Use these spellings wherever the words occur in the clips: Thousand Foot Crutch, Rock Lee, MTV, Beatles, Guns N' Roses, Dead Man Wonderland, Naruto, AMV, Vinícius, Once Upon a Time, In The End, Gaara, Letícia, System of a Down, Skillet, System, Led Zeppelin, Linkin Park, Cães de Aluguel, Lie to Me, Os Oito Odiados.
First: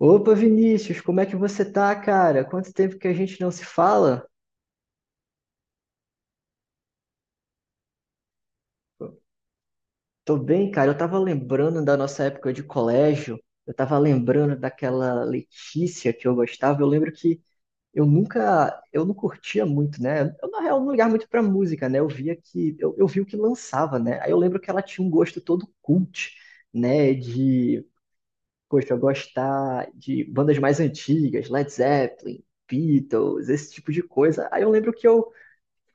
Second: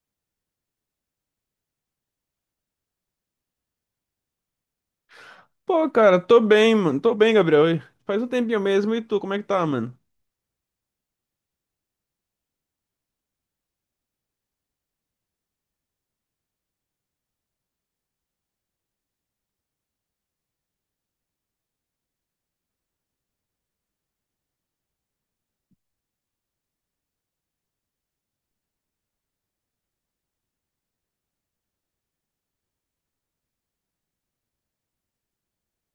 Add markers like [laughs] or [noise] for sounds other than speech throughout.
Opa, Vinícius, como é que você tá, cara? Quanto tempo que a gente não se fala? Pô, cara, tô bem, mano. Tô bem, Gabriel. E faz um tempinho mesmo. E tu, como é que tá, mano? Tô bem, cara. Eu tava lembrando da nossa época de colégio. Eu tava lembrando daquela Letícia que eu gostava. Eu lembro que eu não curtia muito, né? Eu, na real, não ligava muito pra música, né? Eu vi o que lançava, né? Aí eu lembro que ela tinha um gosto todo cult, né? De, poxa, eu gostar de bandas mais antigas, Led Zeppelin, Beatles, esse tipo de coisa. Aí eu lembro que eu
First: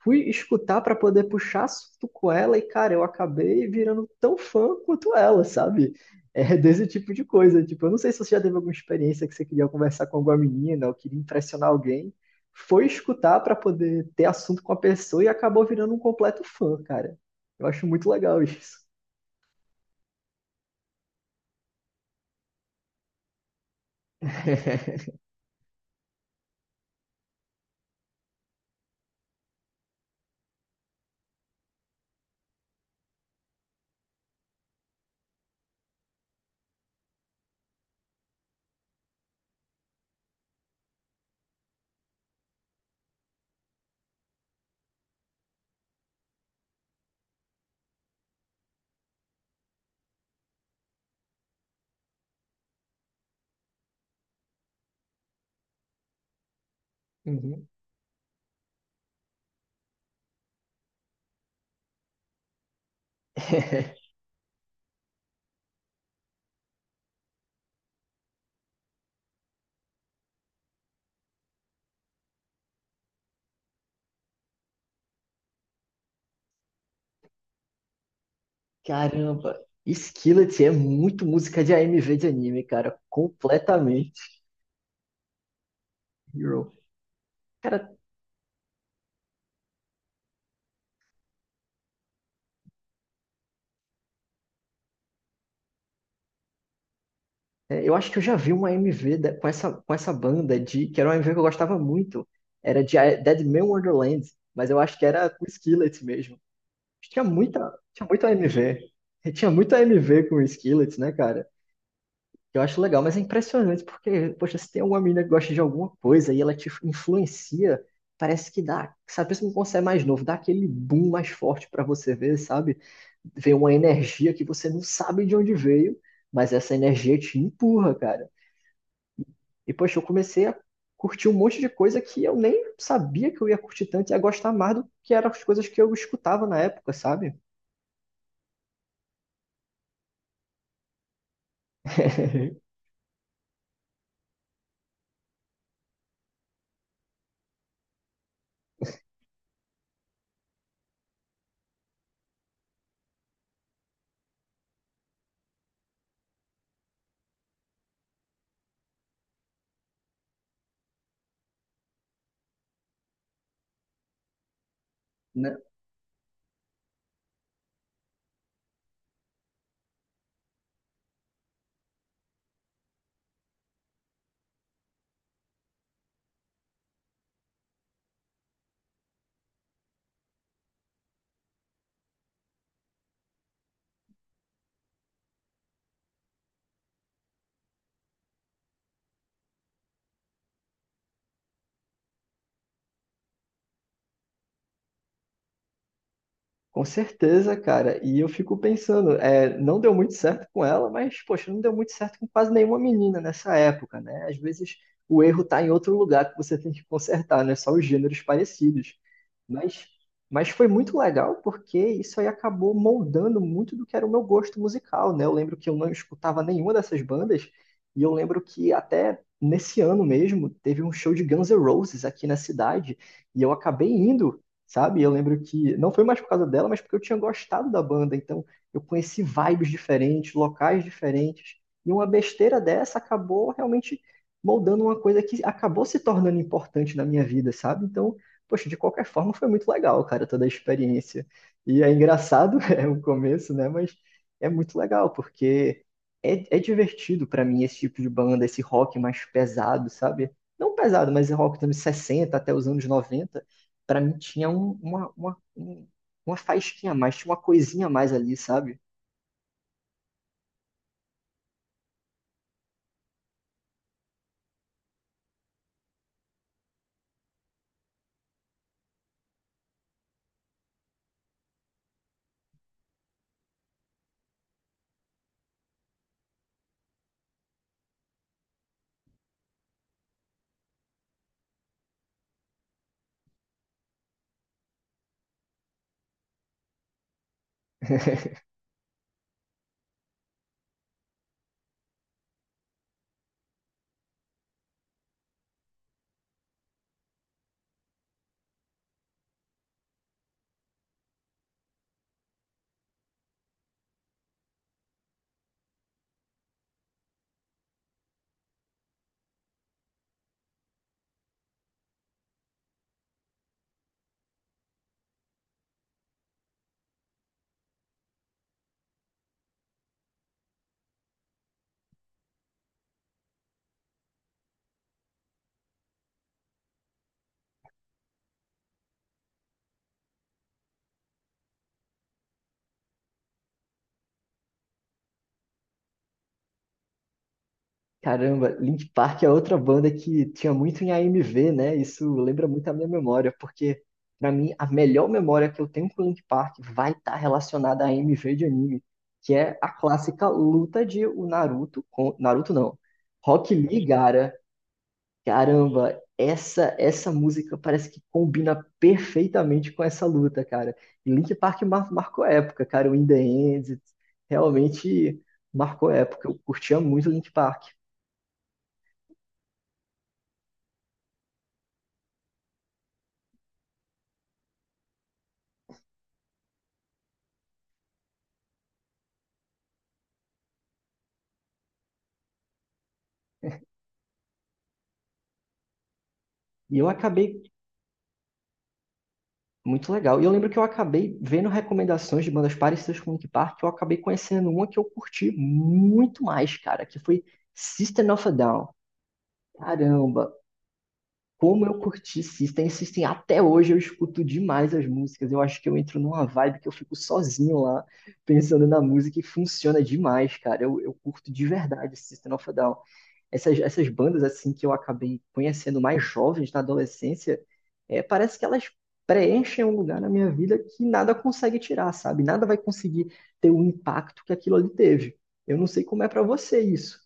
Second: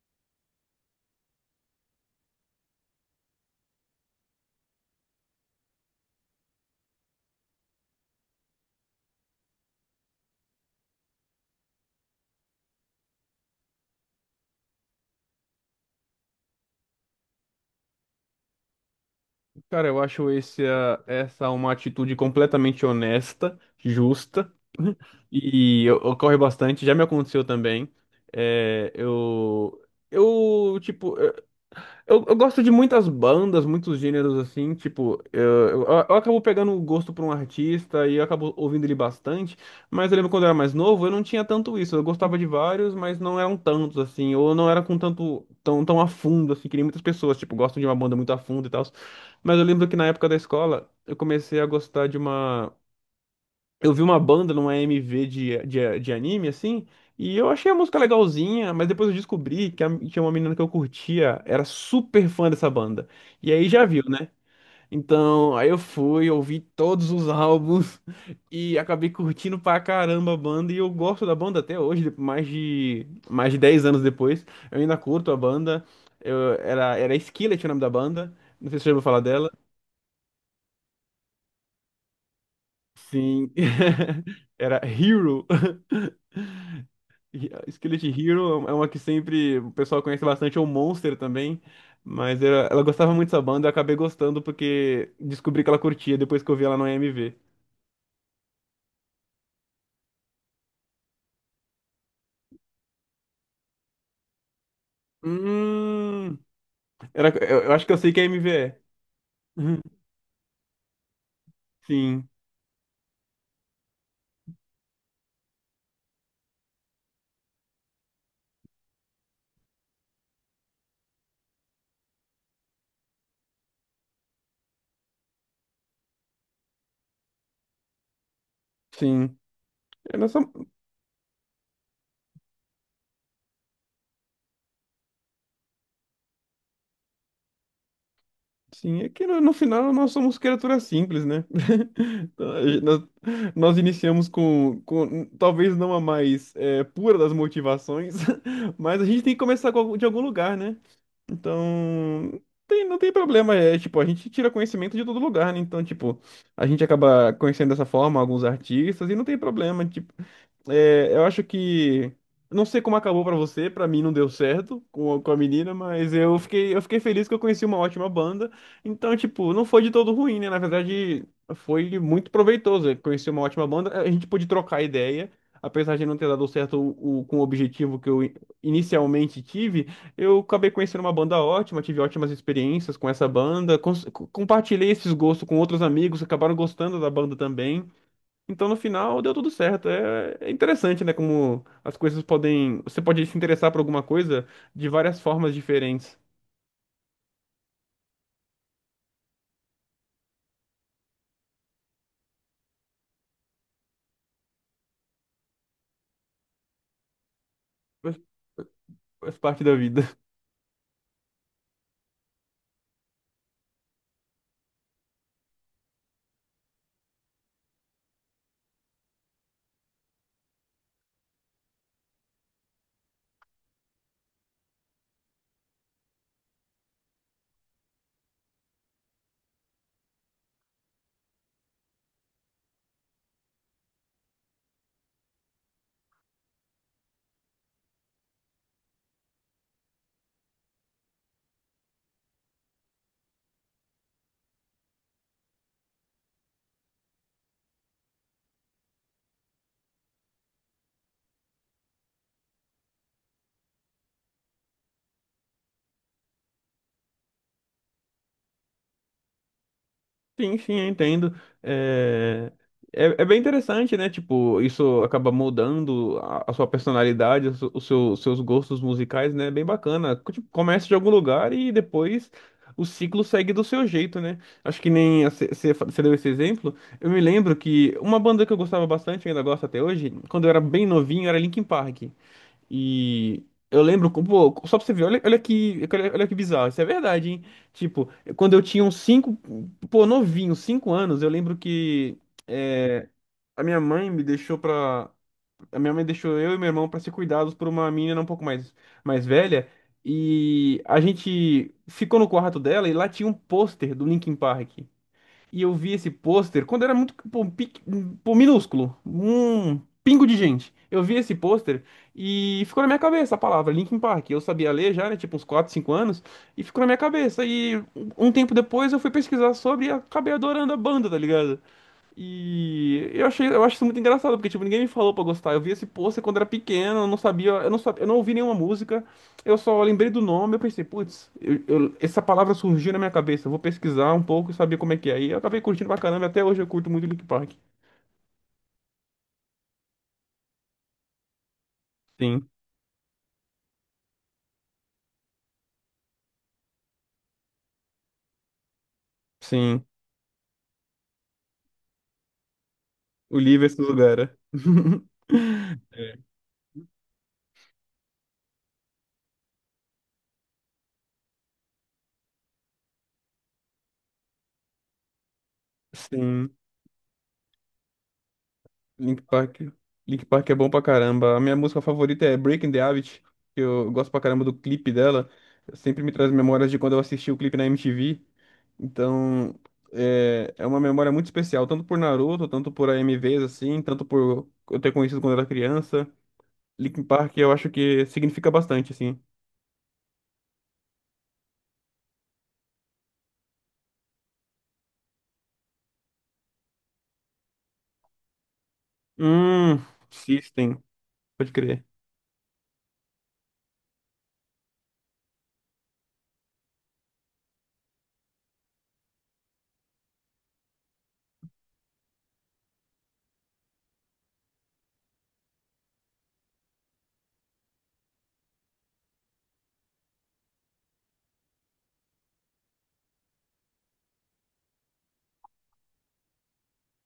fui escutar para poder puxar assunto com ela e, cara, eu acabei virando tão fã quanto ela, sabe? É desse tipo de coisa. Tipo, eu não sei se você já teve alguma experiência que você queria conversar com alguma menina ou queria impressionar alguém. Foi escutar para poder ter assunto com a pessoa e acabou virando um completo fã, cara. Eu acho muito legal isso. Cara, eu acho essa uma atitude completamente honesta, justa [laughs] [laughs] ocorre bastante. Já me aconteceu também. É, eu, eu, tipo, eu gosto de muitas bandas, muitos gêneros assim, tipo, eu acabo pegando o gosto por um artista e eu acabo ouvindo ele bastante, mas eu lembro quando eu era mais novo, eu não tinha tanto isso, eu gostava de vários, mas não eram tantos assim, ou não era com tanto, tão a fundo assim, que nem muitas pessoas, tipo, gostam de uma banda muito a fundo e tal, mas eu lembro que na época da escola, eu comecei a gostar de uma, eu vi uma banda numa MV de anime, assim, e eu Uhum. achei a música legalzinha, mas depois eu descobri tinha uma menina que eu curtia, era super fã dessa banda. E aí já viu, [laughs] né? Então, aí eu fui, ouvi todos os álbuns [laughs] e acabei curtindo pra caramba a banda. E eu gosto da banda até hoje, mais de 10 anos depois. Eu ainda curto a banda. Era Skillet o nome da banda. Não sei se você já ouviu falar dela. Caramba, Skillet é muito música de AMV de anime, cara. Sim. Completamente. [laughs] Era Hero. [laughs] Hero. Cara, Skillet Hero é uma que sempre o pessoal conhece bastante, ou Monster também. Mas ela gostava muito dessa banda, eu acabei gostando porque descobri que ela curtia depois que eu vi ela no AMV. é, eu acho que eu já vi uma com essa banda de que era uma MV que eu gostava muito. Era de Dead Man Wonderland, mas eu acho que era com Skillet Hum, mesmo. Tinha era, muita, eu, eu acho que eu tinha sei que é muita AMV MV. é. E tinha [laughs] muita Uhum. MV com Skillet, né, cara? Sim, Eu acho legal, mas é impressionante porque, poxa, se tem uma menina que gosta de alguma coisa e ela te influencia, parece que dá, sabe, mesmo quando você é mais novo, dá aquele boom mais forte pra você ver, sabe? Vem uma energia que você não sabe de onde veio, mas essa energia te empurra, cara. sim. E, poxa, eu É nossa, comecei a curtir um monte de coisa que eu nem sabia que eu ia curtir tanto e a gostar mais do que eram as coisas que eu escutava na época, sabe? sim, é que no final nós somos criaturas simples, né? [laughs] Então, a [laughs] gente- Nós, nós iniciamos com talvez não a mais pura das motivações, [laughs] mas a gente tem que começar com de algum lugar, né? Então, não tem problema, é tipo, a gente tira conhecimento de todo lugar, né? Então, tipo, a gente acaba conhecendo dessa forma alguns artistas e não tem problema, tipo, eu acho que. Não sei como acabou pra você, pra mim não deu certo com a, Né? menina, mas eu fiquei feliz que eu conheci uma ótima banda. Então, tipo, não foi de todo ruim, né? Na verdade, foi muito proveitoso. Eu conheci uma ótima banda, a gente pôde trocar ideia. Apesar de não ter dado certo o, com o objetivo que eu inicialmente tive, eu acabei conhecendo uma banda ótima, tive ótimas experiências com essa banda, compartilhei esses gostos com outros amigos, acabaram gostando da banda também. Então, no final, deu tudo certo. É interessante, né? Como as coisas podem. Você pode se interessar por alguma coisa de várias formas diferentes. Com certeza, cara. E eu fico pensando, é, não deu muito certo com ela, mas, poxa, não deu muito certo com quase nenhuma menina nessa época, né? Às vezes o erro tá em outro lugar que você tem que consertar, não é só os gêneros Faz parecidos. faz parte da Mas, vida. mas foi muito legal porque isso aí acabou moldando muito do que era o meu gosto musical, né? Eu lembro que eu não escutava nenhuma dessas bandas e eu lembro que até nesse ano mesmo teve um show de Guns N' Roses aqui na cidade e eu acabei indo, sabe? Eu lembro que não foi mais por causa dela, mas porque eu tinha gostado da banda, então eu conheci vibes diferentes, locais diferentes e uma besteira dessa acabou realmente moldando uma coisa que acabou se tornando importante na minha vida, sabe? Então, poxa, de qualquer forma foi muito legal, cara, toda a experiência. E é engraçado, [laughs] é o começo, né? Mas é muito legal, porque é divertido pra mim esse tipo de banda, esse rock mais pesado, sabe? Não pesado, mas é rock dos anos 60 até os anos noventa. Pra mim tinha uma faísquinha a mais, tinha uma coisinha a mais ali, sabe? Sim, sim, eu entendo. É... é bem interessante, né? Tipo, isso acaba moldando a sua personalidade, os seus gostos musicais, né? É bem bacana. Tipo, começa de algum lugar e depois o ciclo segue do seu jeito, né? Acho que nem você deu esse exemplo. Eu me lembro que uma banda que eu gostava bastante, ainda gosto até hoje, quando eu era bem novinho, era Linkin Park. E eu lembro, pô, só pra você ver, olha que bizarro, isso é verdade, hein? Tipo, [laughs] quando eu tinha uns 5 pô, novinho, 5 anos, eu lembro que é, a minha mãe me deixou pra. A minha mãe deixou eu e meu irmão pra ser cuidados por uma menina um pouco mais velha. E a gente ficou no quarto dela e lá tinha um pôster do Linkin Park. E eu vi esse pôster quando era muito, pô, pô, minúsculo, um pingo de gente. Eu vi esse pôster e ficou na minha cabeça a palavra Linkin Park. Eu sabia ler já, né, tipo uns 4 5 anos, e ficou na minha cabeça. E um tempo depois eu fui pesquisar sobre e acabei adorando a banda, tá ligado? E eu achei, eu acho isso muito engraçado, porque tipo, ninguém me falou pra gostar. Eu vi esse pôster quando era pequeno, eu não sabia, eu não ouvi nenhuma música. Eu só lembrei do nome, eu pensei, putz, essa palavra surgiu na minha cabeça, eu vou pesquisar um pouco e saber como é que é. E eu acabei curtindo pra caramba, e até hoje eu curto muito Linkin Park. Caramba, Linkin Park é outra banda que tinha muito em a AMV, né? Isso lembra Sim, muito a minha memória, porque pra mim a melhor memória que eu tenho com Linkin Park vai estar relacionada a AMV de anime, que é a sim. clássica luta de o Naruto com Naruto não, O Rock livro é esse Lee Gaara. lugar. [laughs] Caramba, É. essa música parece que combina perfeitamente com essa luta, cara. E Linkin Park marcou época, cara. O In The End realmente marcou época. Eu Sim. curtia muito Linkin Park. Link Park. Link Park é bom pra caramba. A minha música favorita é Breaking the Habit, que eu gosto pra caramba do clipe dela. Sempre me traz memórias de quando eu assisti o clipe na MTV. Então, é uma memória muito especial, tanto por Naruto, tanto por AMVs, assim, tanto por eu ter conhecido quando era criança. E eu Linkin Park acabei. eu acho que significa bastante, assim. Muito legal. E eu lembro que eu acabei vendo recomendações de bandas parecidas com Linkin Park, eu acabei conhecendo uma que eu curti muito mais, cara, que foi System of a Down. Hum, Caramba, System, pode como eu crer. curti System, System até hoje eu escuto demais as músicas. Eu acho que eu entro numa vibe que eu fico sozinho lá, pensando na música e funciona demais, cara. Eu curto de verdade System of a Down. Essas bandas assim que eu acabei conhecendo mais jovens na adolescência, é, parece que elas preenchem um lugar na minha vida que nada consegue tirar, sabe? Nada vai conseguir ter o impacto que aquilo ali teve. Eu não sei como é pra você isso.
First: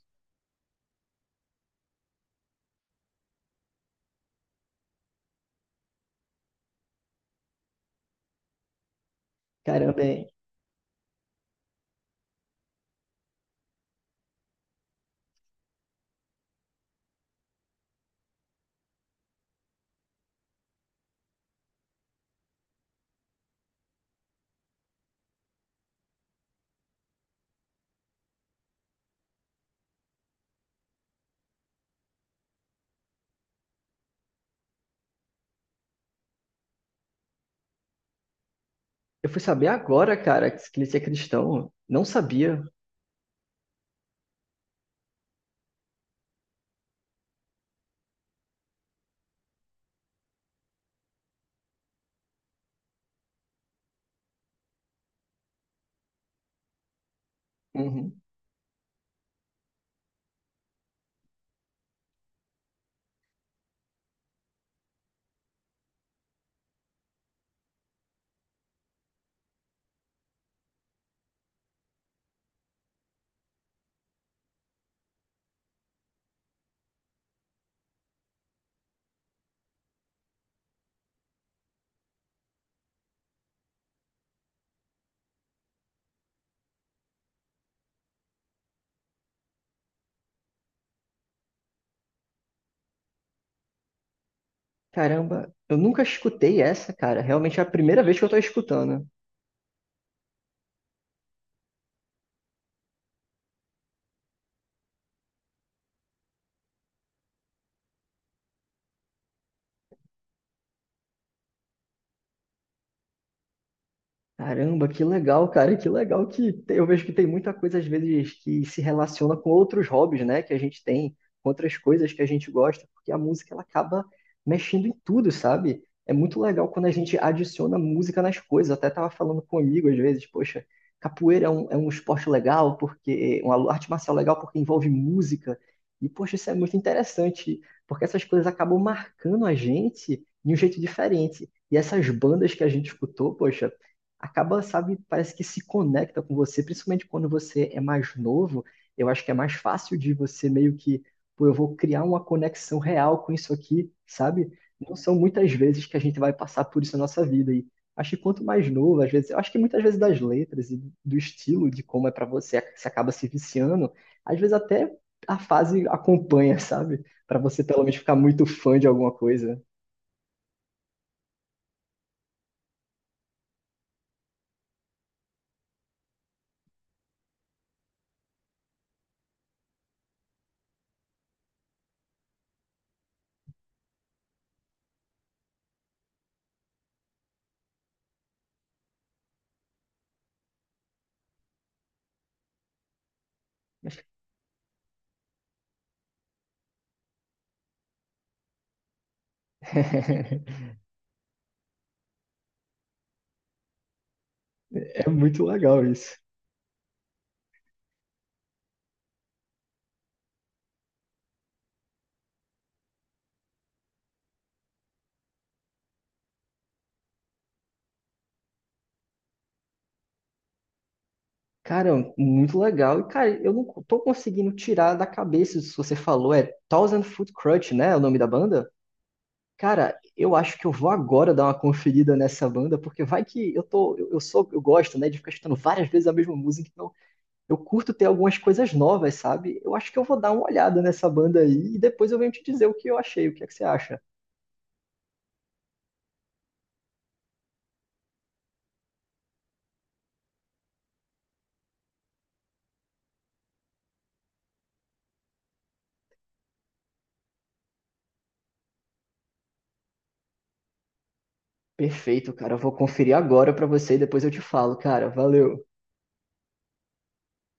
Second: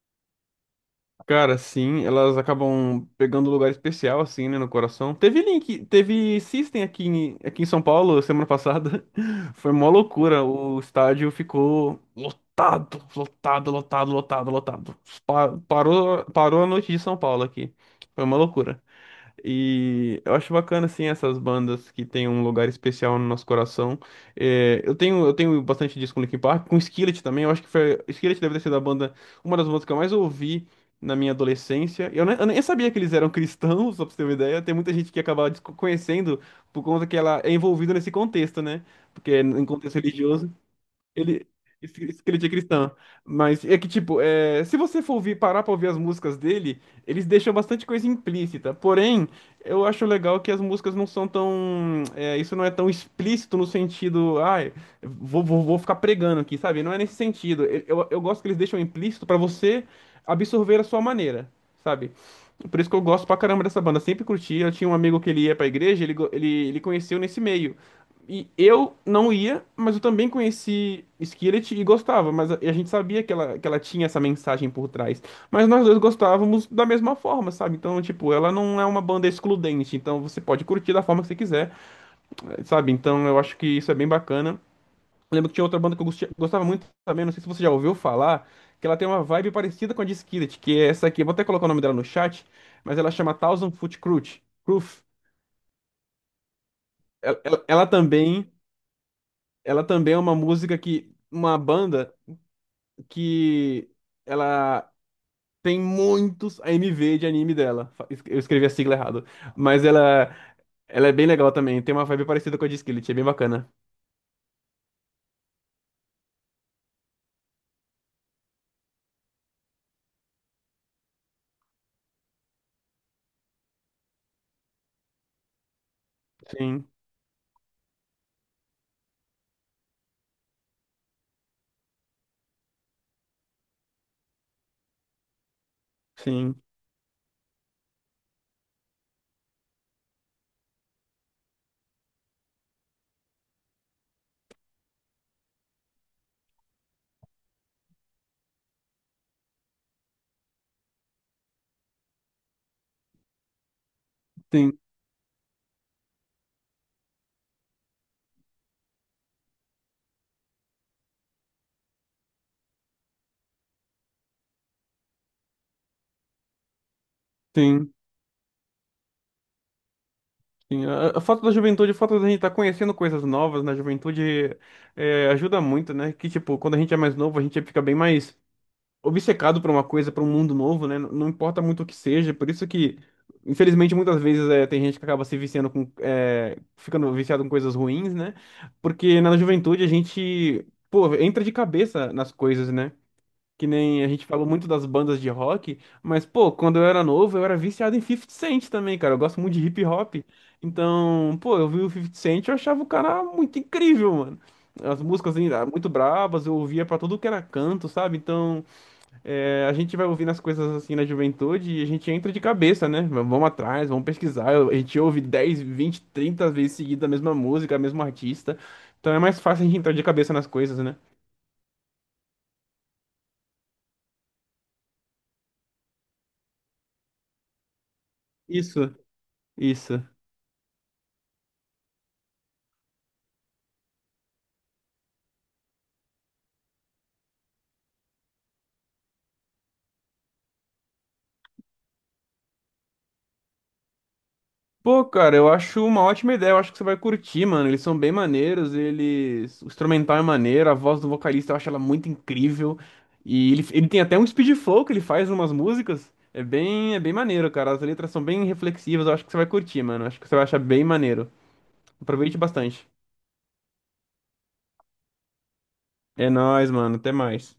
Cara, sim, elas acabam pegando lugar especial, assim, né, no coração. Teve Link, teve System aqui em São Paulo semana passada. [laughs] Foi uma Caramba, é. loucura. O estádio ficou lotado, lotado, lotado, lotado, lotado. Parou a noite de São Paulo aqui. Foi uma loucura. E eu acho bacana, assim, essas bandas que têm um lugar especial no nosso coração. É, eu tenho bastante disco com Linkin Park, com Skillet também. Eu acho que foi, Skillet deve ter sido a banda, uma das bandas que eu mais ouvi na minha adolescência. Eu nem sabia que eles eram cristãos, [laughs] só pra você ter uma ideia. Tem muita gente que acaba conhecendo por conta que ela é envolvida nesse contexto, né? Eu Porque fui é em saber contexto agora, cara, religioso. que ele é Ele. cristão. isso- Não isso que sabia. cristã. Mas é que, tipo, se você for ouvir, parar pra ouvir as músicas dele, eles deixam bastante coisa implícita. Porém, eu acho legal que as músicas não são tão. Isso não é tão explícito no sentido. Ai, vou ficar pregando aqui, sabe? Não é nesse sentido. Eu, eu Uhum. eu gosto que eles deixam implícito pra você absorver a sua maneira, sabe? Por isso que eu gosto pra caramba dessa banda. Sempre curti. Eu tinha um amigo que ele ia pra igreja, ele conheceu nesse meio. E eu não ia, mas eu também conheci Skillet e gostava, mas a gente sabia que ela, tinha essa mensagem por trás. Mas nós dois gostávamos da mesma forma, sabe? Então, tipo, ela não é uma banda excludente, então você pode curtir da forma que você quiser, sabe? Então eu acho que isso é bem bacana. Eu lembro que tinha outra banda que eu gostava muito também, não sei se você já ouviu falar, que ela tem uma vibe parecida com a de Skillet, que é essa aqui, eu vou até colocar o nome dela no chat, mas ela chama Thousand Foot Crutch. Cruf. Caramba, eu nunca escutei essa, cara. Ela, Realmente é ela a ela primeira vez que eu tô também. escutando. Ela também é uma música que, uma banda que ela tem muitos AMV de anime dela. Eu escrevi a sigla errado, mas ela é bem legal também. Tem uma vibe parecida com a de Skillet, é bem bacana. Caramba, que legal, cara, que legal que tem- eu vejo que tem muita coisa às vezes que se relaciona com outros hobbies, né, que a gente tem, com outras coisas que a gente gosta, porque a música ela acaba mexendo em tudo, sabe? É muito legal quando Sim, a gente adiciona música nas coisas. Eu até tava falando com um amigo às vezes, poxa, capoeira é é um esporte legal porque uma arte marcial legal porque envolve música. E poxa, isso é sim, muito interessante, porque essas coisas acabam marcando a gente de um jeito diferente. E essas bandas que a gente escutou, poxa, acaba, sabe, parece que se conecta com você, principalmente quando você é mais novo. Eu acho que é mais fácil de você meio que, pô, eu vou criar uma conexão real com isso aqui, sabe? sim, Não são muitas vezes que a gente vai passar por isso na nossa vida. E acho que quanto mais novo, às vezes, eu acho que muitas vezes das letras e do estilo, de como é pra você, você acaba se viciando, às vezes até a fase acompanha, sabe? Pra você pelo sim. menos ficar muito fã de alguma coisa. Sim, a foto da juventude, a foto da gente estar conhecendo coisas novas na juventude ajuda muito, né? Que, tipo, quando a gente é mais novo, a gente fica bem mais obcecado por uma coisa, por um mundo novo, né? Não importa muito o que seja, por isso que, infelizmente, muitas vezes tem gente que acaba se viciando com, ficando viciado com coisas ruins, né? Porque na juventude a gente, pô, entra de cabeça nas coisas, né? Que nem a gente falou muito das bandas de rock, mas, pô, quando eu era novo, eu era viciado em 50 Cent também, cara. Eu gosto muito de hip hop. [laughs] Então, pô, eu vi o 50 Cent e eu achava o cara muito incrível, mano. As É músicas muito assim, legal muito isso. bravas eu ouvia pra tudo que era canto, sabe? Então, a gente vai ouvindo as coisas assim na juventude e a gente entra de cabeça, né? Vamos atrás, vamos pesquisar. A gente ouve 10 20 30 vezes seguida a mesma música, o mesmo artista. Então é mais fácil a gente entrar de cabeça nas coisas, né? Cara, muito legal. E, cara, eu não tô conseguindo tirar da cabeça isso que você falou. É Thousand Foot Crutch, né? É o nome da banda? Isso, Cara, isso. eu acho que eu vou agora dar uma conferida nessa banda, porque vai que eu tô, eu gosto, né, de ficar escutando várias vezes a mesma música, então eu curto ter algumas coisas novas, sabe? Eu acho que eu vou dar uma olhada nessa banda aí e depois eu venho te dizer o que eu achei, o que é que você acha? Pô, cara, eu acho uma ótima ideia. Eu acho que você vai curtir, mano. Eles são bem maneiros, eles. O instrumental é maneiro, a voz do vocalista eu acho ela muito incrível. E ele tem até um speed flow que ele faz em umas músicas. É bem maneiro, cara. As letras são bem reflexivas. Eu acho que você vai curtir, mano. Eu acho que você vai achar bem maneiro. Perfeito, Aproveite cara, eu vou bastante. conferir agora pra você e depois eu te falo, cara. Valeu. É nóis, mano. Até mais.